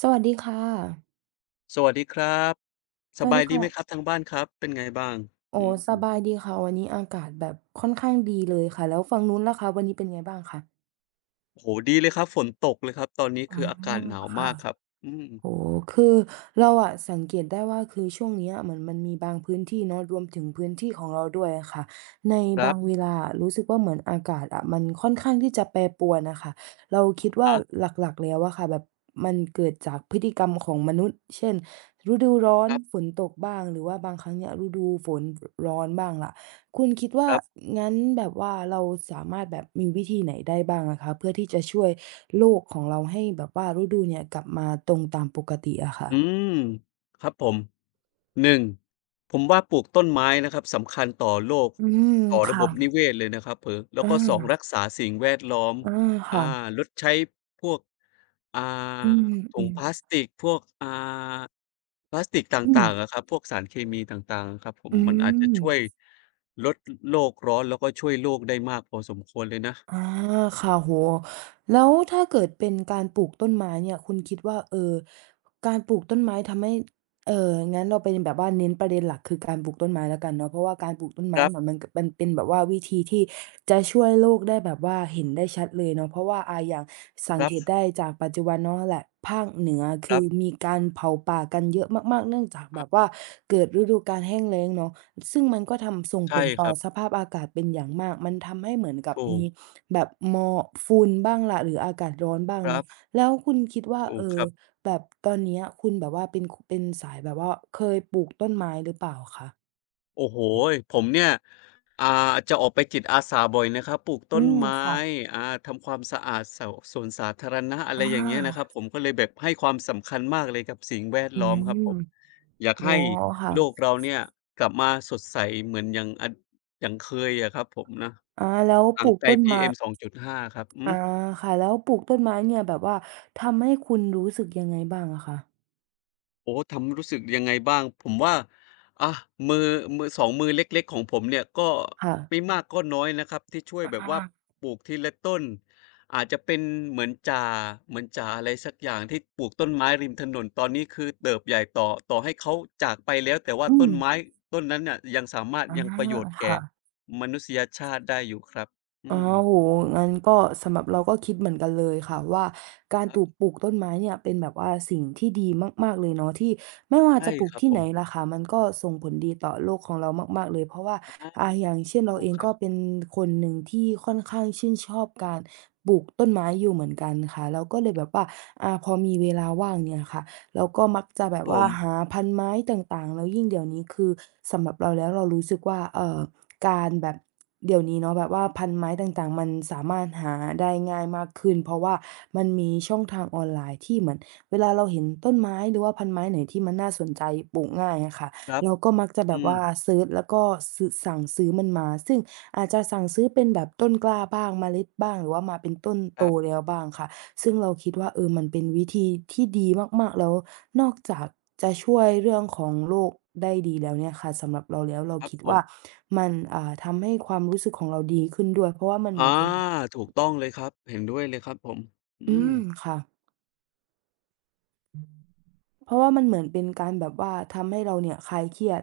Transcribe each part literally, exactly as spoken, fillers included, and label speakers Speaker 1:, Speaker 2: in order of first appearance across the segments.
Speaker 1: สวัสดีค่ะ
Speaker 2: สวัสดีครับ
Speaker 1: ส
Speaker 2: ส
Speaker 1: วัส
Speaker 2: บา
Speaker 1: ดี
Speaker 2: ยดี
Speaker 1: ค่ะ
Speaker 2: ไหมครับับทางบ้านครับเป็นไงบ้าง
Speaker 1: โอ้
Speaker 2: อื
Speaker 1: ส
Speaker 2: ม
Speaker 1: บายดีค่ะ วันนี้อากาศแบบค่อนข้างดีเลยค่ะ แล้วฝั่งนู้นล่ะคะวันนี้เป็นไงบ้างคะ
Speaker 2: โอ้โฮดีเลยครับฝนตกเลยครับตอนนี้
Speaker 1: อา
Speaker 2: คืออากาศหนาว
Speaker 1: ค่ะ
Speaker 2: มากครับอืม
Speaker 1: โอ้โฮคือเราอะสังเกตได้ว่าคือช่วงเนี้ยเหมือนมันมีบางพื้นที่เนาะรวมถึงพื้นที่ของเราด้วยอะค่ะใน
Speaker 2: ครั
Speaker 1: บางเว
Speaker 2: บ
Speaker 1: ลาอะรู้สึกว่าเหมือนอากาศอะมันค่อนข้างที่จะแปรปรวนน่ะค่ะเราคิ
Speaker 2: อะ
Speaker 1: ดว่า
Speaker 2: ฮะ
Speaker 1: หลักๆแล้วอะค่ะแบบมันเกิดจากพฤติกรรมของมนุษย์เช่นฤดูร้อน
Speaker 2: ครั
Speaker 1: ฝ
Speaker 2: บ
Speaker 1: นตกบ้างหรือว่าบางครั้งเนี่ยฤดูฝนรร้อนบ้างล่ะ คุณคิด
Speaker 2: ค
Speaker 1: ว่า
Speaker 2: รับ
Speaker 1: งั้นแบบว่าเราสามารถแบบมีวิธีไหนได้บ้างอะคะเพื่อที่จะช่วยโลกของเราให้แบบว่าฤดูเนี่ยกลับมาตรงตามปกติอะค่ะ
Speaker 2: อืมครับผมหนึ่งผมว่าปลูกต้นไม้นะครับสำคัญต่อโลก
Speaker 1: อืม
Speaker 2: ต่อระบบนิ
Speaker 1: ค่ะ
Speaker 2: เวศเลยนะครับเผลอแล้ว
Speaker 1: อา
Speaker 2: ก็สองรักษาสิ่งแวดล้อม
Speaker 1: อา
Speaker 2: อา
Speaker 1: ค่ะ
Speaker 2: ลดใช้พวกอ่า
Speaker 1: อืมๆ
Speaker 2: ถุ
Speaker 1: อื
Speaker 2: งพลาสติกพวกอ่าพลาสติกต
Speaker 1: ม
Speaker 2: ่างๆอะครับพวกสารเคมีต่างๆอะครับผ
Speaker 1: อื
Speaker 2: มมันอาจจะช่วย
Speaker 1: ม
Speaker 2: ลดโลกร้อนแล้วก็ช่วยโลกได้มากพอสมควรเลยนะ
Speaker 1: อาค่ะโอ้โฮแล้วถ้าเกิดเป็นการปลูกต้นไม้เนี่ยคุณคิดว่าเอ่อการปลูกต้นไม้ทำให้เอ่องั้นเราเป็นแบบว่าเน้นประเด็นหลักคือการปลูกต้นไม้แล้วกันเนาะเพราะว่าการปลูกต้น
Speaker 2: ค
Speaker 1: ไม้
Speaker 2: รั
Speaker 1: เนี่ยมั
Speaker 2: บ
Speaker 1: นกมันเป็นแบบว่าวิธีที่จะช่วยโลกได้แบบว่าเห็นได้ชัดเลยเนาะเพราะว่าอ่าอย่างสั
Speaker 2: ค
Speaker 1: ง
Speaker 2: รั
Speaker 1: เก
Speaker 2: บ
Speaker 1: ตได้จากปัจจุบันเนาะแหละภาคเหนือ
Speaker 2: ค
Speaker 1: คื
Speaker 2: รั
Speaker 1: อ
Speaker 2: บ
Speaker 1: มีการเผาป่ากันเยอะมากๆเนื่องจากแบบ
Speaker 2: อา
Speaker 1: ว่าเกิดฤดูกาลแห้งแล้งเนาะซึ่งมันก็ทำส่งผ
Speaker 2: ใช่
Speaker 1: ล
Speaker 2: ค
Speaker 1: ต่อ
Speaker 2: รั
Speaker 1: ส
Speaker 2: บ
Speaker 1: ภาพอากาศเป็นอย่างมากมันทำให้เหมือนกับ
Speaker 2: ถูก
Speaker 1: มี แบบมอฝุ่นบ้างล่ะหรืออากาศร้อนบ้าง
Speaker 2: ครั
Speaker 1: เนาะ
Speaker 2: บ
Speaker 1: แล้วคุณคิดว่า
Speaker 2: ถู
Speaker 1: เอ่
Speaker 2: กค
Speaker 1: อ
Speaker 2: รับ
Speaker 1: แบบตอนเนี้ยคุณแบบว่าเป็นคเป็นสายแบบว่าเคยปลูกต้นไม้หรือเปล่าคะ
Speaker 2: โอ้โฮผมเนี่ยอ่าจะออกไปจิตอาสาบ่อยนะครับ ปลูก
Speaker 1: อื
Speaker 2: ต้น
Speaker 1: ม
Speaker 2: ไม้
Speaker 1: ค่ะ
Speaker 2: อ่าทำความสะอาดสสวนสาธารณะอะไร
Speaker 1: อ
Speaker 2: อย่างเงี้ยนะครับ
Speaker 1: า
Speaker 2: ผมก็เลยแบบให้ความสำคัญมากเลยกับสิ่งแวด
Speaker 1: อื
Speaker 2: ล้อมครั
Speaker 1: ม
Speaker 2: บผมอยา
Speaker 1: อ๋
Speaker 2: ก
Speaker 1: อ
Speaker 2: ให้
Speaker 1: ค่ะ
Speaker 2: โลกเราเนี่ยกลับมาสดใสเหมือนอย่างออย่างเคยอะครับผมนะ
Speaker 1: อาแล้วป
Speaker 2: ห่าง
Speaker 1: ลูก
Speaker 2: ไกล
Speaker 1: ต้นไม้
Speaker 2: พี เอ็ม สองจุดห้าครับอือ
Speaker 1: อา
Speaker 2: ฮึ
Speaker 1: ค่ะแล้วปลูกต้นไม้เนี่ยแบบว่าทำให้คุณรู้สึกยังไงบ้างอะคะ
Speaker 2: โอ้ทำรู้สึกยังไงบ้างผมว่าอะมือมือสองมือเล็กๆของผมเนี่ยก็
Speaker 1: ค่ะ
Speaker 2: ไม่มากก็น้อยนะครับที่ช่วยแบบว่า
Speaker 1: อา
Speaker 2: ปลูกทีละต้นอาจจะเป็นเหมือนจ่าเหมือนจ่าอะไรสักอย่างที่ปลูกต้นไม้ริมถนนตอนนี้คือเติบใหญ่ต่อต่อให้เขาจากไปแล้วแต่ว่า
Speaker 1: อื
Speaker 2: ต้
Speaker 1: ม
Speaker 2: นไม้ต้นนั้นน่ะยังสามารถ
Speaker 1: อา
Speaker 2: ยังประโยชน์แก่
Speaker 1: ค่ะ
Speaker 2: มนุษยชาติได้อยู่ครับอื
Speaker 1: อ๋อโอ้
Speaker 2: ม
Speaker 1: โฮงั้นก็สำหรับเราก็คิดเหมือนกันเลยค่ะว่าการ
Speaker 2: ครั
Speaker 1: ตูก
Speaker 2: บ
Speaker 1: ปลูกต้นไม้เนี่ยเป็นแบบว่าสิ่งที่ดีมากๆเลยเนาะที่ไม่ว่า
Speaker 2: ใช่
Speaker 1: จะปลู
Speaker 2: ค
Speaker 1: ก
Speaker 2: รับ
Speaker 1: ที่
Speaker 2: ผ
Speaker 1: ไหน
Speaker 2: ม
Speaker 1: ล่ะค่ะมันก็ส่งผลดีต่อโลกของเรามากๆเลยเพราะว่า
Speaker 2: อา
Speaker 1: อ่าอย่างเช่นเรา
Speaker 2: ถู
Speaker 1: เอ
Speaker 2: ก
Speaker 1: ง
Speaker 2: ครับ
Speaker 1: ก็เป็นคนหนึ่งที่ค่อนข้างชื่นชอบการปลูกต้นไม้อยู่เหมือนกันค่ะเราก็เลยแบบว่าอ่าพอมีเวลาว่างเนี่ยค่ะเราก็มักจะแบบ
Speaker 2: ผ
Speaker 1: ว่า
Speaker 2: ม
Speaker 1: หาพันไม้ต่างๆแล้วยิ่งเดี๋ยวนี้คือสำหรับเราแล้วเรารู้สึกว่าเอ่อ การแบบเดี๋ยวนี้เนาะแบบว่าพันไม้ต่างๆมันสามารถหาได้ง่ายมากขึ้นเพราะว่ามันมีช่องทางออนไลน์ที่เหมือนเวลาเราเห็นต้นไม้หรือว่าพันไม้ไหนที่มันน่าสนใจปลูกง่ายอะค่ะ
Speaker 2: ครับ
Speaker 1: เราก็มักจะแบ
Speaker 2: อื
Speaker 1: บ
Speaker 2: ม
Speaker 1: ว่าเซิร์ชแล้วก็ซื้อสั่งซื้อมันมาซึ่งอาจจะสั่งซื้อเป็นแบบต้นกล้าบ้างเมล็ดบ้างหรือว่ามาเป็นต้น
Speaker 2: ค
Speaker 1: โต
Speaker 2: รับ
Speaker 1: แล้วบ้างค่ะ ซึ่งเราคิดว่าเออมันเป็นวิธีที่ดีมากๆแล้วนอกจากจะช่วยเรื่องของโรคได้ดีแล้วเนี่ยค่ะสำหรับเราแล้วเรา
Speaker 2: ครับ
Speaker 1: คิด
Speaker 2: ผม
Speaker 1: ว่ามันอ่าทำให้ความรู้สึกของเราดีขึ้นด้วยเพราะว่ามันเหมือ
Speaker 2: อา
Speaker 1: นเป็น
Speaker 2: ถูกต้องเลยครับเห็นด้วยเลยครับผม
Speaker 1: อื
Speaker 2: อืม
Speaker 1: มค่ะเพราะว่ามันเหมือนเป็นการแบบว่าทำให้เราเนี่ยคลายเครียด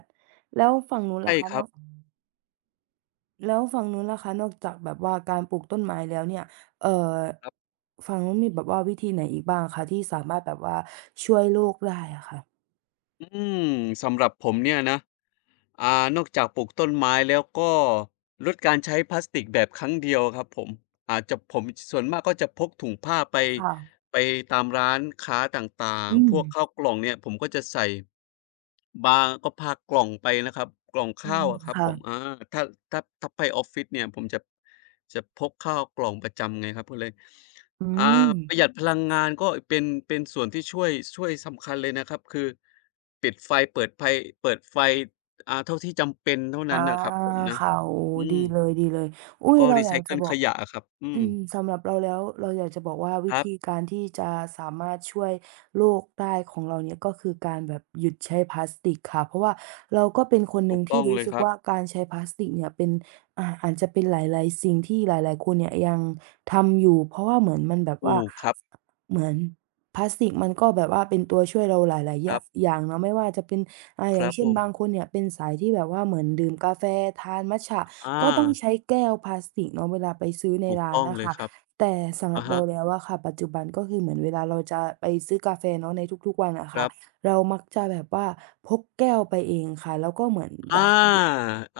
Speaker 1: แล้วฝั่งนู้นล่ะ
Speaker 2: ใช่
Speaker 1: คะ
Speaker 2: ค
Speaker 1: น
Speaker 2: รั
Speaker 1: อ
Speaker 2: บ
Speaker 1: กแล้วฝั่งนู้นล่ะคะนอกจากแบบว่าการปลูกต้นไม้แล้วเนี่ยเอ่อ
Speaker 2: ครับ
Speaker 1: ฝั่งนู้นมีแบบว่าวิธีไหนอีกบ้างคะที่สามารถแบบว่าช่วยโรคได้อะค่ะ
Speaker 2: อืมสำหรับผมเนี่ยนะอ่านอกจากปลูกต้นไม้แล้วก็ลดการใช้พลาสติกแบบครั้งเดียวครับผมอาจจะผมส่วนมากก็จะพกถุงผ้าไป
Speaker 1: ค่ะ
Speaker 2: ไปตามร้านค้าต่าง
Speaker 1: อื
Speaker 2: ๆพ
Speaker 1: ม
Speaker 2: วกข้าวกล่องเนี่ยผมก็จะใส่บางก็พากล่องไปนะครับกล่อง
Speaker 1: อื
Speaker 2: ข้า
Speaker 1: ม
Speaker 2: วอะครับ
Speaker 1: ค่ะ
Speaker 2: ผมอาถ้าถ้าถ้าไปออฟฟิศเนี่ยผมจะจะพกข้าวกล่องประจำไงครับก็เลย
Speaker 1: อื
Speaker 2: อา
Speaker 1: ม
Speaker 2: ประหยัดพลังงานก็เป็นเป็นส่วนที่ช่วยช่วยสำคัญเลยนะครับคือปิดไฟเปิดไฟเปิดไฟอ่าเท่าที่จำเป็นเท่า
Speaker 1: อา
Speaker 2: นั้นน่ะครับผมนะ
Speaker 1: ค่ะโอ้
Speaker 2: อื
Speaker 1: ดี
Speaker 2: ม
Speaker 1: เลยดีเลยอุ๊
Speaker 2: แล้ว
Speaker 1: ย
Speaker 2: ก็
Speaker 1: เรา
Speaker 2: รี
Speaker 1: อ
Speaker 2: ไซ
Speaker 1: ยาก
Speaker 2: เคิ
Speaker 1: จะ
Speaker 2: ล
Speaker 1: บ
Speaker 2: ข
Speaker 1: อก
Speaker 2: ยะอะครับอื
Speaker 1: อื
Speaker 2: ม
Speaker 1: มสำหรับเราแล้วเราอยากจะบอกว่า
Speaker 2: ค
Speaker 1: วิ
Speaker 2: รับ
Speaker 1: ธีการที่จะสามารถช่วยโลกได้ของเราเนี่ยก็คือการแบบหยุดใช้พลาสติกค่ะเพราะว่าเราก็เป็นคนห
Speaker 2: ถู
Speaker 1: นึ่ง
Speaker 2: กต้
Speaker 1: ที่
Speaker 2: อง
Speaker 1: รู้
Speaker 2: เลย
Speaker 1: สึก
Speaker 2: ครับ
Speaker 1: ว่าการใช้พลาสติกเนี่ยเป็นอ่าอาจจะเป็นหลายๆสิ่งที่หลายๆคนเนี่ยยังทำอยู่เพราะว่าเหมือนมันแบบว่า
Speaker 2: ถูกครับ
Speaker 1: เหมือนพลาสติกมันก็แบบว่าเป็นตัวช่วยเราหลายๆอ
Speaker 2: ค
Speaker 1: ย่า
Speaker 2: รับ
Speaker 1: อย่างเนาะไม่ว่าจะเป็น อาอ
Speaker 2: ค
Speaker 1: ย่า
Speaker 2: รั
Speaker 1: ง
Speaker 2: บ
Speaker 1: เช่
Speaker 2: ผ
Speaker 1: น
Speaker 2: ม
Speaker 1: บางคนเนี่ยเป็นสายที่แบบว่าเหมือนดื่มกาแฟทานมัตจะ
Speaker 2: อา
Speaker 1: ก็ต้องใช้แก้วพลาสติกเนาะเวลาไปซื้อใน
Speaker 2: ถูก
Speaker 1: ร้าน
Speaker 2: ต้อง
Speaker 1: น่ะ
Speaker 2: เลย
Speaker 1: ค่ะ
Speaker 2: ครับ
Speaker 1: แต่สำหรั
Speaker 2: อะ
Speaker 1: บ
Speaker 2: ฮะ
Speaker 1: เราแล้วอะค่ะปัจจุบันก็คือเหมือนเวลาเราจะไปซื้อกาแฟเนาะในทุกๆวันอะ
Speaker 2: ค
Speaker 1: ค่ะ
Speaker 2: รับ
Speaker 1: เรามักจะแบบว่าพกแก้วไปเองค่ะแล้วก็เหมือน
Speaker 2: อ
Speaker 1: รด
Speaker 2: า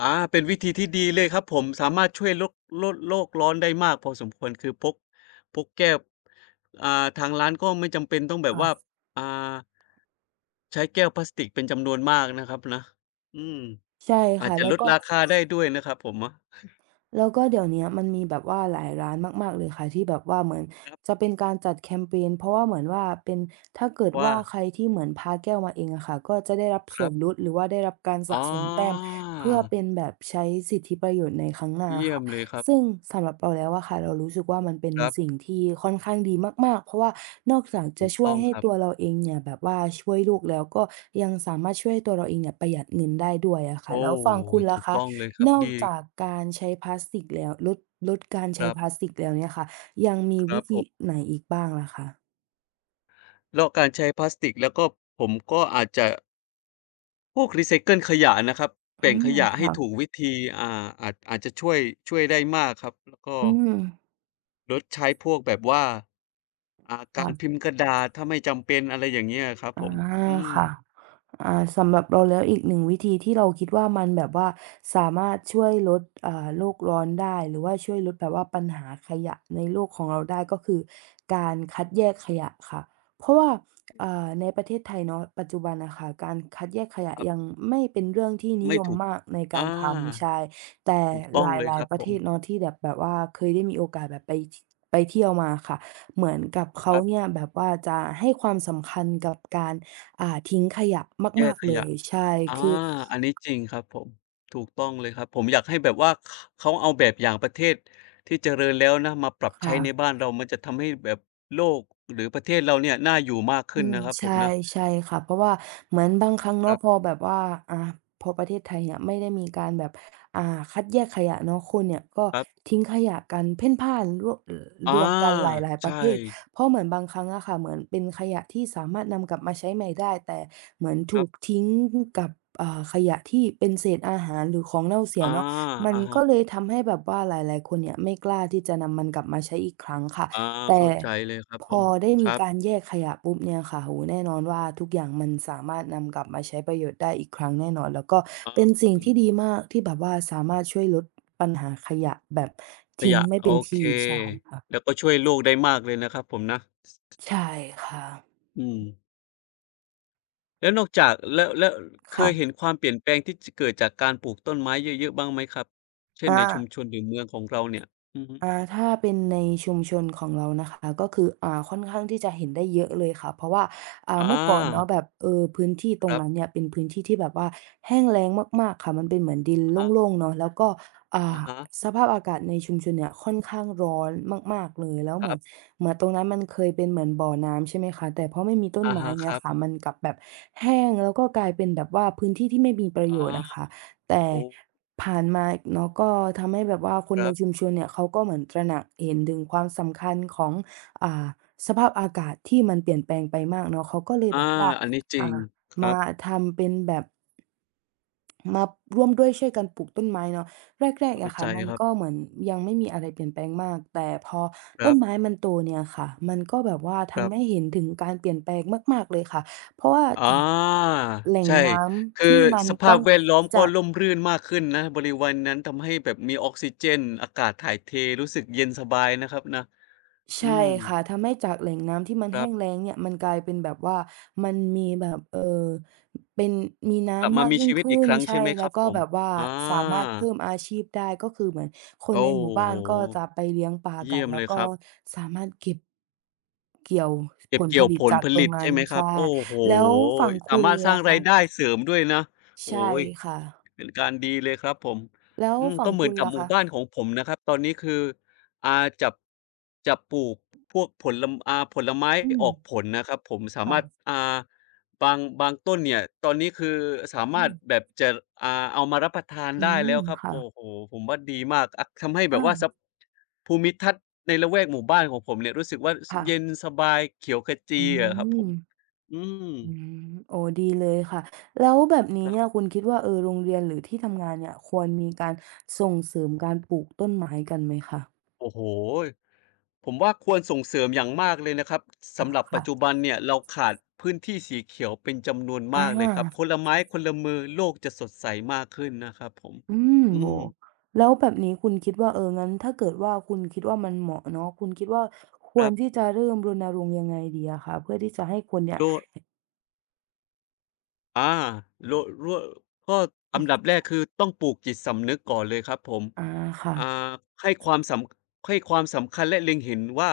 Speaker 2: อาเป็นวิธีที่ดีเลยครับผมสามารถช่วยลกลดโลกร้อนได้มากพอสมควรคือพกพกแก้วอ่าทางร้านก็ไม่จำเป็นต้องแบบ
Speaker 1: ค่ะ
Speaker 2: ว่าอ่าใช้แก้วพลาสติกเป็นจำนวนมากนะครับนะอืม
Speaker 1: ใช่
Speaker 2: อาจ
Speaker 1: ค่ะ
Speaker 2: จะ
Speaker 1: แล้
Speaker 2: ล
Speaker 1: ว
Speaker 2: ด
Speaker 1: ก็
Speaker 2: ราคาได้ด้วยนะครับผมอะ
Speaker 1: แล้วก็เดี๋ยวเนี้ยมันมีแบบว่าหลายร้านมากๆเลยค่ะที่แบบว่าเหมือนจะเป็นการจัดแคมเพนเพราะว่าเหมือนว่าเป็นถ้าเกิด
Speaker 2: ว่า
Speaker 1: ว่าใครที่เหมือนพาแก้วมาเองอะค่ะก็จะได้รับ
Speaker 2: ค
Speaker 1: ส่ว
Speaker 2: รั
Speaker 1: นล
Speaker 2: บ
Speaker 1: ดหรือว่าได้รับการ
Speaker 2: อ๋
Speaker 1: สะ
Speaker 2: อ
Speaker 1: สมแต้มเพื่อเป็นแบบใช้สิทธิประโยชน์ในครั้งหน้า
Speaker 2: เยี่ย
Speaker 1: ค่ะ
Speaker 2: มเลยครับ
Speaker 1: ซึ่งสำหรับเราแล้วอะค่ะเรารู้สึกว่ามันเป็น
Speaker 2: ครับ
Speaker 1: สิ่งที่ค่อนข้างดีมากๆเพราะว่านอกจากจะ
Speaker 2: ถูก
Speaker 1: ช่ว
Speaker 2: ต้
Speaker 1: ย
Speaker 2: อง
Speaker 1: ให้
Speaker 2: ครับ
Speaker 1: ตัวเราเองเนี่ยแบบว่าช่วยลลกแล้วก็ยังสามารถช่วยให้ตัวเราเองเนี่ยประหยัดเงินได้ด้วยอะค่ะ
Speaker 2: โอ้
Speaker 1: แล้วฝั่งคุณ
Speaker 2: ถู
Speaker 1: ล่ะ
Speaker 2: ก
Speaker 1: คะ
Speaker 2: ต้องเลยครั
Speaker 1: น
Speaker 2: บ
Speaker 1: อก
Speaker 2: ดี
Speaker 1: จากการใช้พลาสติกแล้วลดลดการ
Speaker 2: ค
Speaker 1: ใช้
Speaker 2: รับ
Speaker 1: พลาสติกแล้วเนี่ยค่ะยังมี
Speaker 2: ครั
Speaker 1: วิ
Speaker 2: บผ
Speaker 1: ธี
Speaker 2: ม
Speaker 1: ไหนอีกบ้างล่ะคะ
Speaker 2: แล้วการใช้พลาสติกแล้วก็ผมก็อาจจะ พวกรีไซเคิลขยะนะครับ
Speaker 1: อื
Speaker 2: แบ่งข
Speaker 1: ม
Speaker 2: ยะให้
Speaker 1: ค่ะ
Speaker 2: ถูกวิธีอ่าอาจอาจจะช่วยช่วยได้มากครับแล้วก็
Speaker 1: อืม
Speaker 2: ลดใช้พวกแบบว่าอ่ากา
Speaker 1: ค่ะ
Speaker 2: รพิมพ์กระดาษถ้าไม่จำเป็นอะไรอย่างเงี้ยอะครับผ
Speaker 1: อา
Speaker 2: มอืม
Speaker 1: ค่ะอ่าสำหรับเราแล้วอีกหนึ่งวิธีที่เราคิดว่ามันแบบว่าสามารถช่วยลดอ่าโลกร้อนได้หรือว่าช่วยลดแบบว่าปัญหาขยะในโลกของเราได้ก็คือการคัดแยกขยะค่ะเพราะว่าอ่าในประเทศไทยเนาะปัจจุบันน่ะค่ะการคัดแยกขยะ
Speaker 2: ครับ
Speaker 1: ยังไม่เป็นเรื่องที่นิ
Speaker 2: ไม่
Speaker 1: ยม
Speaker 2: ถูก
Speaker 1: มากในการ
Speaker 2: อา
Speaker 1: ทำใช่แต่
Speaker 2: ถูกต้
Speaker 1: หล
Speaker 2: องเลย
Speaker 1: า
Speaker 2: ค
Speaker 1: ย
Speaker 2: รั
Speaker 1: ๆ
Speaker 2: บ
Speaker 1: ประ
Speaker 2: ผ
Speaker 1: เท
Speaker 2: ม
Speaker 1: ศเนาะที่แบบแบบว่าเคยได้มีโอกาสแบบไปทไปเที่ยวมาค่ะ เหมือนกับ
Speaker 2: ค
Speaker 1: เขา
Speaker 2: รั
Speaker 1: เนี่
Speaker 2: บ
Speaker 1: ยแบบว่าจะให้ความสำคัญกับการอ่าทิ้งขยะ
Speaker 2: แย
Speaker 1: มา
Speaker 2: ก
Speaker 1: ก
Speaker 2: ข
Speaker 1: ๆเล
Speaker 2: ยะ
Speaker 1: ยใช่
Speaker 2: อา
Speaker 1: คือ
Speaker 2: อันนี้จริงครับผมถูกต้องเลยครับผมอยากให้แบบว่าขเขาเอาแบบอย่างประเทศที่เจริญแล้วนะมาปรับใช้
Speaker 1: ค่ะ
Speaker 2: ในบ้านเรามันจะทำให้แบบโลกหรือประเทศเราเนี่ยน่าอยู่มาก
Speaker 1: อื
Speaker 2: ขึ้น
Speaker 1: ม
Speaker 2: นะครับผ
Speaker 1: ใช่
Speaker 2: มนะ
Speaker 1: ใช่ค่ะเพราะว่าเหมือนบางครั้ง
Speaker 2: ค
Speaker 1: เนาะ
Speaker 2: รั
Speaker 1: พ
Speaker 2: บ
Speaker 1: อแบบว่าอ่าพอประเทศไทยเนี่ยไม่ได้มีการแบบอ่าคัดแยกขยะเนาะคนเนี่ยก็
Speaker 2: ครับ
Speaker 1: ทิ้งขยะกันเพ่นพ่านรวเอ่อร
Speaker 2: อา
Speaker 1: วมกันหลายๆประเภ
Speaker 2: ใช่
Speaker 1: ทเพราะเหมือนบางครั้งอะค่ะเหมือนเป็นขยะที่สามารถนำกลับมาใช้ใหม่ได้แต่เหมือน
Speaker 2: ค
Speaker 1: ถู
Speaker 2: รั
Speaker 1: ก
Speaker 2: บ
Speaker 1: ทิ้งกับอ่าขยะที่เป็นเศษอาหารหรือของเน่าเสีย
Speaker 2: อา
Speaker 1: เนาะมัน
Speaker 2: อะฮะ
Speaker 1: ก็เลยทำให้แบบว่าหลายๆคนเนี่ยไม่กล้าที่จะนำมันกลับมาใช้อีกครั้งค่ะ
Speaker 2: อา
Speaker 1: แต่
Speaker 2: เข้าใจเลยครับ
Speaker 1: พ
Speaker 2: ผ
Speaker 1: อ
Speaker 2: ม
Speaker 1: ได้
Speaker 2: ค
Speaker 1: มี
Speaker 2: รับ
Speaker 1: การแยกขยะปุ๊บเนี่ยค่ะโอ้โฮแน่นอนว่าทุกอย่างมันสามารถนำกลับมาใช้ประโยชน์ได้อีกครั้งแน่นอนแล้วก็เป็น
Speaker 2: อา
Speaker 1: สิ่งที่ดีมากที่แบบว่าสามารถช่วยลดปัญหาขยะแบบ
Speaker 2: ข
Speaker 1: ทิ้ง
Speaker 2: ยะ
Speaker 1: ไม่เป็
Speaker 2: โอ
Speaker 1: น
Speaker 2: เค
Speaker 1: ที่ใช่ค่ะ
Speaker 2: แล้วก็ช่วยโลกได้มากเลยนะครับผมนะ
Speaker 1: ใช่ค่ะ
Speaker 2: อืมแล้วนอกจากแล้วแล้วเคยเห็น
Speaker 1: ค่ะ
Speaker 2: ความเปลี่ยนแปลงที่จเกิดจากการปลูกต้นไม้เยอะๆบ้างไหมครับเช่น
Speaker 1: อา
Speaker 2: ในชุมชนหรือเมืองของเราเนี่ยอือฮึ
Speaker 1: อ่าถ้าเป็นในชุมชนของเรานะคะก็คืออ่าค่อนข้างที่จะเห็นได้เยอะเลยค่ะเพราะว่า
Speaker 2: อ
Speaker 1: อ่าเมื่อก่อนเนาะ
Speaker 2: า
Speaker 1: แบบเออพื้นที่ตร
Speaker 2: ค
Speaker 1: ง
Speaker 2: รับ
Speaker 1: นั้นเนี่ยเป็นพื้นที่ที่แบบว่าแห้งแล้งมากๆค่ะมันเป็นเหมือนดินโ
Speaker 2: อา
Speaker 1: ล่งๆเนาะแล้วก็
Speaker 2: อะ
Speaker 1: อ่า
Speaker 2: ฮะ
Speaker 1: สภาพอากาศในชุมชนเนี่ยค่อนข้างร้อนมากๆเลยแล้ว
Speaker 2: ค
Speaker 1: เหมือ
Speaker 2: รั
Speaker 1: น
Speaker 2: บ
Speaker 1: เหมือนตรงนั้นมันเคยเป็นเหมือนบ่อน้ำใช่ไหมคะแต่พอไม่มีต้น
Speaker 2: อะ
Speaker 1: ไม้
Speaker 2: ฮะค
Speaker 1: เนี่ย
Speaker 2: รับ
Speaker 1: ค่ะมันกลับแบบแห้งแล้วก็กลายเป็นแบบว่าพื้นที่ที่ไม่มีประโยชน์นะ
Speaker 2: อา
Speaker 1: คะ แต่
Speaker 2: โอ้
Speaker 1: ผ่านมาเนาะก็ทำให้แบบว่าคน
Speaker 2: ค
Speaker 1: ใน
Speaker 2: รั
Speaker 1: ชุม
Speaker 2: บ
Speaker 1: ชนเนี่ยเขาก็เหมือนตระหนักเห็นถึงความสำคัญของอ่าสภาพอากาศที่มันเปลี่ยนแปลงไปมากเนาะเขาก็เลยแบ
Speaker 2: อา
Speaker 1: บว่า
Speaker 2: อันนี้จริง
Speaker 1: อ่า
Speaker 2: ครั
Speaker 1: มา
Speaker 2: บ
Speaker 1: ทำเป็นแบบมาร่วมด้วยช่วยกันปลูกต้นไม้เนาะแรกๆ
Speaker 2: เข้า
Speaker 1: อะค่ะ
Speaker 2: ใจ
Speaker 1: มัน
Speaker 2: ครับ
Speaker 1: ก็เหมือนยังไม่มีอะไรเปลี่ยนแปลงมากแต่พอ
Speaker 2: ค
Speaker 1: ต้
Speaker 2: รั
Speaker 1: นไม้
Speaker 2: บ
Speaker 1: มันโตเนี่ยค่ะมันก็แบบว่า
Speaker 2: ครั
Speaker 1: ทำให้
Speaker 2: บ
Speaker 1: เห็นถึงการเปลี่ยนแปลงมากๆเลยค่ะเพราะว่า
Speaker 2: อ
Speaker 1: แหล่ง
Speaker 2: า
Speaker 1: แหล่ง
Speaker 2: ใช่
Speaker 1: น้
Speaker 2: คื
Speaker 1: ำ
Speaker 2: อ
Speaker 1: ที่มัน
Speaker 2: ส
Speaker 1: ก
Speaker 2: ภาพ
Speaker 1: ว้าง
Speaker 2: แวดล้อม
Speaker 1: จา
Speaker 2: ก็
Speaker 1: ก
Speaker 2: ร่มรื่นมากขึ้นนะบริเวณนั้นทำให้แบบมีออกซิเจนอากาศถ่ายเทรู้สึกเย็นสบายนะครับนะอื
Speaker 1: ใช่
Speaker 2: ม
Speaker 1: ค่ะทำให้จากแหล่งน้ำที่มัน
Speaker 2: ค
Speaker 1: แห้
Speaker 2: รั
Speaker 1: งแล้
Speaker 2: บ
Speaker 1: งเนี่ยมันกลายเป็นแบบว่ามันมีแบบเอ่อเป็นมี
Speaker 2: กลับ
Speaker 1: น้ำ
Speaker 2: มา
Speaker 1: มาก
Speaker 2: มี
Speaker 1: ยิ่ง
Speaker 2: ชีวิต
Speaker 1: ขึ้
Speaker 2: อีก
Speaker 1: น
Speaker 2: ครั้ง
Speaker 1: ใช่
Speaker 2: ใช่ไหม
Speaker 1: แล้
Speaker 2: ค
Speaker 1: ว
Speaker 2: รับ
Speaker 1: ก็
Speaker 2: ผม
Speaker 1: แบบว่า
Speaker 2: อ
Speaker 1: สามารถ
Speaker 2: า
Speaker 1: เพิ่มอาชีพได้ก็คือเหมือนคนใน
Speaker 2: โอ้
Speaker 1: หมู่บ้า
Speaker 2: โฮ
Speaker 1: นก็จะไปเลี้ยงปลากั
Speaker 2: เยี่
Speaker 1: น
Speaker 2: ยม
Speaker 1: แล้ว
Speaker 2: เลย
Speaker 1: ก็
Speaker 2: ครับ
Speaker 1: สามารถเก็บเกี่ยวผ
Speaker 2: เก็บ
Speaker 1: ลผ
Speaker 2: เกี่ยว
Speaker 1: ลิต
Speaker 2: ผล
Speaker 1: จาก
Speaker 2: ผ
Speaker 1: ตรง
Speaker 2: ลิต
Speaker 1: นั้
Speaker 2: ใช่
Speaker 1: น
Speaker 2: ไหมครับ
Speaker 1: ใช่
Speaker 2: โอ้โฮ
Speaker 1: แล้วฝั่ง
Speaker 2: สา
Speaker 1: คุณ
Speaker 2: มารถสร้า
Speaker 1: ล่ะ
Speaker 2: ง
Speaker 1: คะ
Speaker 2: รายได้เสริมด้วยนะโอ้
Speaker 1: ใช่
Speaker 2: โฮ
Speaker 1: ค่ะ
Speaker 2: เป็นการดีเลยครับผม
Speaker 1: แล้ว
Speaker 2: อืม
Speaker 1: ฝั่ง
Speaker 2: ก็เหมื
Speaker 1: คุ
Speaker 2: อน
Speaker 1: ณ
Speaker 2: กับ
Speaker 1: ล่ะ
Speaker 2: หมู่
Speaker 1: คะ
Speaker 2: บ้านของผมนะครับตอนนี้คืออาจับจะปลูกพวกผลลอ่าผลไม้
Speaker 1: อืม
Speaker 2: ออกผลนะครับผมสา
Speaker 1: ค่ะ
Speaker 2: มารถอา บางบางต้นเนี่ยตอนนี้คือสา
Speaker 1: อื
Speaker 2: มารถ
Speaker 1: ม
Speaker 2: แบบจะอ่าเอามารับประทาน
Speaker 1: อื
Speaker 2: ได้แล้
Speaker 1: ม
Speaker 2: วครับ
Speaker 1: ค่ะ
Speaker 2: โอ้โฮผมว่าดีมากอะทำให้แบบ
Speaker 1: อา
Speaker 2: ว่าสภูมิทัศน์ในละแวกหมู่บ้านของผมเนี่ยรู้สึกว่าส
Speaker 1: ค่ะ
Speaker 2: เย็นสบายเขียวข
Speaker 1: อื
Speaker 2: จีอะครับผม
Speaker 1: ม
Speaker 2: อืม
Speaker 1: อืมโอ้ดีเลยค่ะแล้วแบบนี้
Speaker 2: ครั
Speaker 1: เนี่ย
Speaker 2: บ
Speaker 1: คุณคิดว่าเออโรงเรียนหรือที่ทำงานเนี่ยควรมีการส่งเสริมการปลูกต้นไม้กันไหมคะ
Speaker 2: โอ้โฮผมว่าควรส่งเสริมอย่างมากเลยนะครับ
Speaker 1: อา
Speaker 2: สำหรับปั
Speaker 1: ค่ะ
Speaker 2: จจุบันเนี่ยเราขาดพื้นที่สีเขียวเป็นจำนวน
Speaker 1: อ
Speaker 2: มากเลยครับ
Speaker 1: า
Speaker 2: คนละไม้คนละมือโลกจะสดใสมากขึ้นนะครับผม
Speaker 1: อืม
Speaker 2: อื
Speaker 1: โอ้
Speaker 2: ม
Speaker 1: โฮแล้วแบบนี้คุณคิดว่าเอองั้นถ้าเกิดว่าคุณคิดว่ามันเหมาะเนาะคุณคิดว่าค
Speaker 2: ค
Speaker 1: ว
Speaker 2: รั
Speaker 1: รที่
Speaker 2: บ
Speaker 1: จะเริ่มรณรงค์ยังไงดีอะคะเพื่อที่จะให้คนเนี่ย
Speaker 2: โลก อาโละรั่วก็อันดับแรกคือต้องปลูกจิตสำนึกก่อนเลยครับผม
Speaker 1: อาค่ะ
Speaker 2: อ่าให้ความสำให้ความสำคัญและเล็งเห็นว่า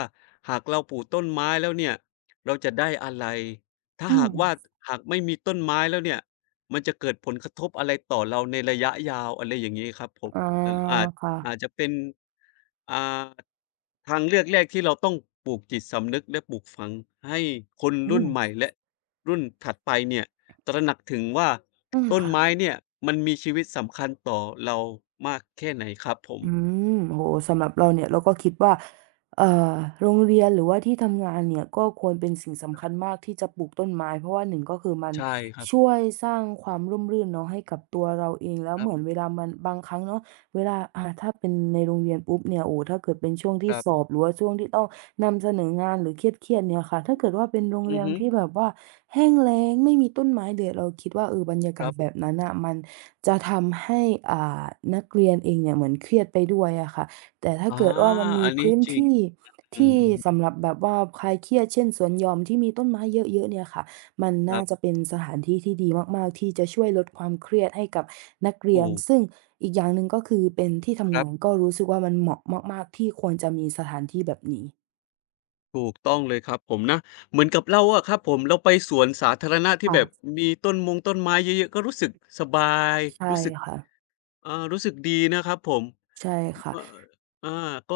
Speaker 2: หากเราปลูกต้นไม้แล้วเนี่ยเราจะได้อะไรถ้า
Speaker 1: อื
Speaker 2: หา
Speaker 1: ม
Speaker 2: กว่าหากไม่มีต้นไม้แล้วเนี่ยมันจะเกิดผลกระทบอะไรต่อเราในระยะยาวอะไรอย่างงี้ครับผม
Speaker 1: อา
Speaker 2: เอออาจ
Speaker 1: ค่ะ
Speaker 2: อาจจะเป็นอ่าทางเลือกแรกที่เราต้องปลูกจิตสำนึกและปลูกฝังให้คน
Speaker 1: อื
Speaker 2: รุ่นใหม่
Speaker 1: ม
Speaker 2: และรุ่นถัดไปเนี่ย ตระหนักถึงว่า
Speaker 1: อืม
Speaker 2: ต้น
Speaker 1: ค่ะ
Speaker 2: ไม้เนี่ยมันมีชีวิตสำคัญต่อเรามากแค่ไหนครับผม
Speaker 1: อืมโหสำหรับเราเนี่ยเราก็คิดว่าเอ่อโรงเรียนหรือว่าที่ทำงานเนี่ยก็ควรเป็นสิ่งสำคัญมากที่จะปลูกต้นไม้เพราะว่าหนึ่งก็คือมัน
Speaker 2: ใช่ครับ
Speaker 1: ช่วยสร้างความร่มรื่นเนาะให้กับตัวเราเองแล้ว
Speaker 2: ครั
Speaker 1: เหมือน
Speaker 2: บ
Speaker 1: เวลามันบางครั้งเนาะเวลาอ่าถ้าเป็นในโรงเรียนปุ๊บเนี่ยโอ้ถ้าเกิดเป็นช่วง
Speaker 2: ค
Speaker 1: ที่
Speaker 2: รั
Speaker 1: สอ
Speaker 2: บ
Speaker 1: บหรือว่าช่วงที่ต้องนำเสนองานหรือเครียดๆเนี่ยค่ะถ้าเกิดว่าเป็นโรง
Speaker 2: อื
Speaker 1: เรี
Speaker 2: อ
Speaker 1: ยน
Speaker 2: ฮึ
Speaker 1: ที่แบบว่าแห้งแล้งไม่มีต้นไม้เดือดเราคิดว่าเออบรรยา
Speaker 2: ค
Speaker 1: กาศ
Speaker 2: รั
Speaker 1: แบบ
Speaker 2: บ
Speaker 1: นั้นอ่ะมัน จะทำให้อ่านักเรียนเองเนี่ยเหมือนเครียดไปด้วยอะค่ะแต่ถ้า
Speaker 2: อา
Speaker 1: เกิดว่ามันมี
Speaker 2: อันนี้
Speaker 1: พื้น
Speaker 2: จริง
Speaker 1: ที่
Speaker 2: อืม
Speaker 1: ที่
Speaker 2: อือฮึ
Speaker 1: สำหรับแบบว่าคลายเครียดเช่นสวนหย่อมที่มีต้นไม้เยอะๆเนี่ยค่ะมัน
Speaker 2: ค
Speaker 1: น่า
Speaker 2: รั
Speaker 1: จะ
Speaker 2: บ
Speaker 1: เป็นสถานที่ที่ดีมากๆที่จะช่วยลดความเครียดให้กับนักเรีย
Speaker 2: ถู
Speaker 1: น
Speaker 2: ก
Speaker 1: ซึ่งอีกอย่างหนึ่งก็คือเป็นที่
Speaker 2: ค
Speaker 1: ทำ
Speaker 2: รั
Speaker 1: งาน
Speaker 2: บ
Speaker 1: ก็รู้สึกว่ามันเหมาะมากๆที่ควรจะมีสถานที่แบบนี้
Speaker 2: ถูกต้องเลยครับผมนะเหมือนกับเราอะครับผมเราไปสวนสาธารณะที่แบบ
Speaker 1: ค่ะ
Speaker 2: มีต้นมงต้นไม้เยอะๆก็รู้สึกสบาย
Speaker 1: ใช่
Speaker 2: รู้สึก
Speaker 1: ค่ะ
Speaker 2: เออรู้สึกดีนะครับผม
Speaker 1: ใช่ค่ะ
Speaker 2: ว่าอาก็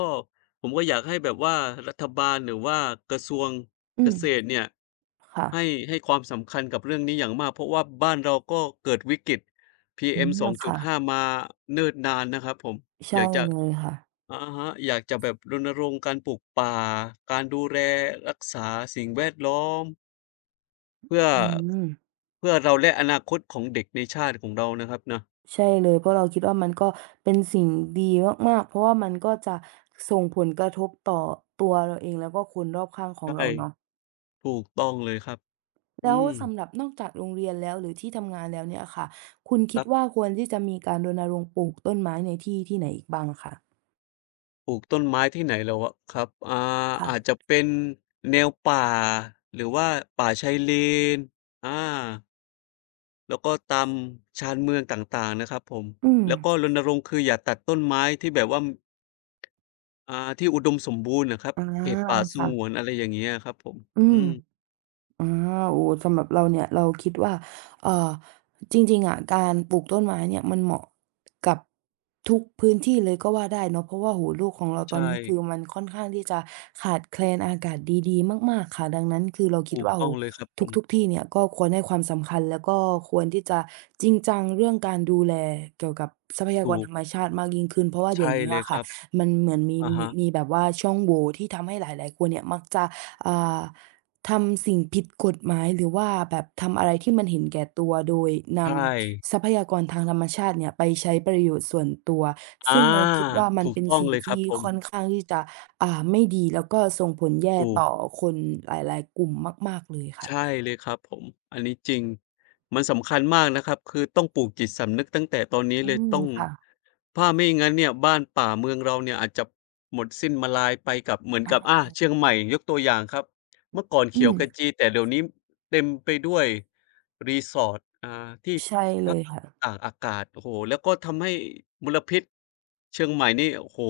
Speaker 2: ผมก็อยากให้แบบว่ารัฐบาลหรือว่ากระทรวง
Speaker 1: อื
Speaker 2: เก
Speaker 1: ม
Speaker 2: ษตรเนี่ย
Speaker 1: ค่ะ
Speaker 2: ให้ให้ความสำคัญกับเรื่องนี้อย่างมากเพราะว่าบ้านเราก็เกิดวิกฤต
Speaker 1: อื
Speaker 2: พี เอ็ม
Speaker 1: มค่ะ
Speaker 2: สองจุดห้ามาเนิ่นนานนะครับผม
Speaker 1: ใช่
Speaker 2: อยากจะ
Speaker 1: เลยค่ะ
Speaker 2: อะฮะอยากจะแบบรณรงค์การปลูกป่าการดูแลรักษาสิ่งแวดล้อมเพื่อ
Speaker 1: อืม
Speaker 2: เพื่อเราและอนาคตของเด็กในชาติของเรานะครับนะ
Speaker 1: ใช่เลยเพราะเราคิดว่ามันก็เป็นสิ่งดีมากๆเพราะว่ามันก็จะส่งผลกระทบต่อตัวเราเองแล้วก็คนรอบข้างของเรา
Speaker 2: ใช่
Speaker 1: เนาะ
Speaker 2: ถูกต้องเลยครับอื
Speaker 1: แล้ว
Speaker 2: ม
Speaker 1: สำหรับนอกจากโรงเรียนแล้วหรือที่ทำงานแล้วเนี่ยค่ะคุณ
Speaker 2: ค
Speaker 1: คิด
Speaker 2: รั
Speaker 1: ว่า
Speaker 2: บ
Speaker 1: ควรที่จะมีการรณรงค์ปลูกต้นไม้ในที่ที่ไหนอีกบ้างอะคะ
Speaker 2: ปลูกต้นไม้ที่ไหนแล้วอวะครับอ่า
Speaker 1: ค่ะ
Speaker 2: อาจจะเป็นแนวป่าหรือว่าป่าชายเลนอาแล้วก็ตามชานเมืองต่างๆนะครับผม
Speaker 1: อืม
Speaker 2: แล้วก็รณรงค์คืออย่าตัดต้นไม้ที่แบบว่าอ่าที่อุดมสมบูรณ์น่ะครับ
Speaker 1: อา
Speaker 2: เขตป่าส
Speaker 1: ค่ะ
Speaker 2: งวนอะไรอย่างเงี้ยอะครับผม
Speaker 1: อื
Speaker 2: อื
Speaker 1: ม
Speaker 2: ม
Speaker 1: อาโอ้โฮสำหรับเราเนี่ยเราคิดว่าเอ่อจริงๆอะการปลูกต้นไม้เนี่ยมันเหมาะกับทุกพื้นที่เลยก็ว่าได้เนาะเพราะว่าโอ้โฮโลกของเราตอน
Speaker 2: ใช่
Speaker 1: นี้คือมันค่อนข้างที่จะขาดแคลนอากาศดีๆมากๆค่ะดังนั้นคือเราคิด
Speaker 2: ถูก
Speaker 1: ว่าโอ้โฮ
Speaker 2: ต้องเลยครับผม
Speaker 1: ทุกๆที่เนี่ยก็ควรให้ความสำคัญแล้วก็ควรที่จะจริงจังเรื่องการดูแลเกี่ยวกับทรัพยาก
Speaker 2: ถู
Speaker 1: ร
Speaker 2: ก
Speaker 1: ธรรมชาติมากยิ่งขึ้นเพราะว่าเดี๋ยว
Speaker 2: ใช่
Speaker 1: นี้
Speaker 2: เลย
Speaker 1: อะ
Speaker 2: ค
Speaker 1: ค่ะ
Speaker 2: รับ
Speaker 1: มันเหมือนมี
Speaker 2: อะ
Speaker 1: มี
Speaker 2: ฮะ
Speaker 1: มีแบบว่าช่องโหว่ที่ทำให้หลายๆคนเนี่ยมักจะอ่า ทำสิ่งผิดกฎหมายหรือว่าแบบทำอะไรที่มันเห็นแก่ตัวโดยน
Speaker 2: ใช่
Speaker 1: ำทรัพยากรทางธรรมชาติเนี่ยไปใช้ประโยชน์ส่วนตัว
Speaker 2: อา
Speaker 1: ซึ่งเราคิดว่ามัน
Speaker 2: ถูก
Speaker 1: เป็น
Speaker 2: ต้อง
Speaker 1: สิ่ง
Speaker 2: เลยครับ
Speaker 1: ที่
Speaker 2: ผม
Speaker 1: ค่อนข้างที่จะอ่าไม่ดีแล้วก็ส่งผลแย่
Speaker 2: ถูก
Speaker 1: ต่อคนหลายๆกลุ่มมากๆเลย
Speaker 2: ใช่
Speaker 1: ค่ะ
Speaker 2: เลยครับผมอันนี้จริงมันสำคัญมากนะครับคือต้องปลูกจิตสำนึกตั้งแต่ตอนนี้
Speaker 1: อื
Speaker 2: เลย
Speaker 1: ม
Speaker 2: ต้อง
Speaker 1: ค่ะ
Speaker 2: ถ้าไม่งั้นเนี่ยบ้านป่าเมืองเราเนี่ยอาจจะหมดสิ้นมาลายไปกับเหมือนกับ
Speaker 1: อา
Speaker 2: อาเชียงใหม่ยกตัวอย่างครับเมื่อก่อน
Speaker 1: อื
Speaker 2: เขีย
Speaker 1: ม
Speaker 2: วขจีแต่เดี๋ยวนี้เต็มไปด้วยรีสอร์ทอ่าที่
Speaker 1: ใช่เล
Speaker 2: พัก
Speaker 1: ยค่ะ
Speaker 2: ตากอากาศโอ้โฮแล้วก็ทำให้มลพิษเชียงใหม่นี่โอ้โฮ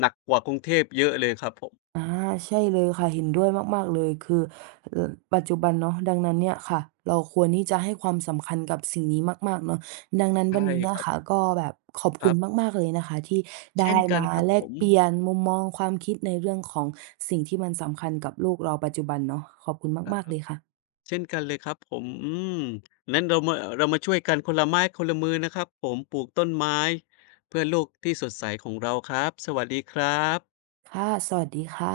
Speaker 2: หนักกว่ากรุงเทพเยอะเลยครับผม
Speaker 1: อาใช่เลยค่ะเห็นด้วยมากๆเลยคือเอ่อปัจจุบันเนาะดังนั้นเนี่ยค่ะเราควรที่จะให้ความสำคัญกับสิ่งนี้มากๆเนาะดังนั้น
Speaker 2: ใช่
Speaker 1: วันนี้
Speaker 2: ค
Speaker 1: นะ
Speaker 2: รับ
Speaker 1: คะก็แบบขอบ
Speaker 2: ค
Speaker 1: คุ
Speaker 2: รั
Speaker 1: ณ
Speaker 2: บ
Speaker 1: มากๆเลยนะคะที่
Speaker 2: เช่
Speaker 1: ได้
Speaker 2: นกัน
Speaker 1: มา
Speaker 2: ครับ
Speaker 1: แล
Speaker 2: ผ
Speaker 1: ก
Speaker 2: ม
Speaker 1: เปลี่ยนมุมมองความคิดในเรื่องของสิ่งที่มันสำคัญกับลูกเราปัจจุบันเนาะขอบคุณ
Speaker 2: อา
Speaker 1: มากๆเลยค่ะ
Speaker 2: เช่นกันเลยครับผมอืมนั้นเรามาเรามาช่วยกันคนละไม้คนละมือนะครับผมปลูกต้นไม้เพื่อโลกที่สดใสของเราครับสวัสดีครับ
Speaker 1: ค่ะสวัสดีค่ะ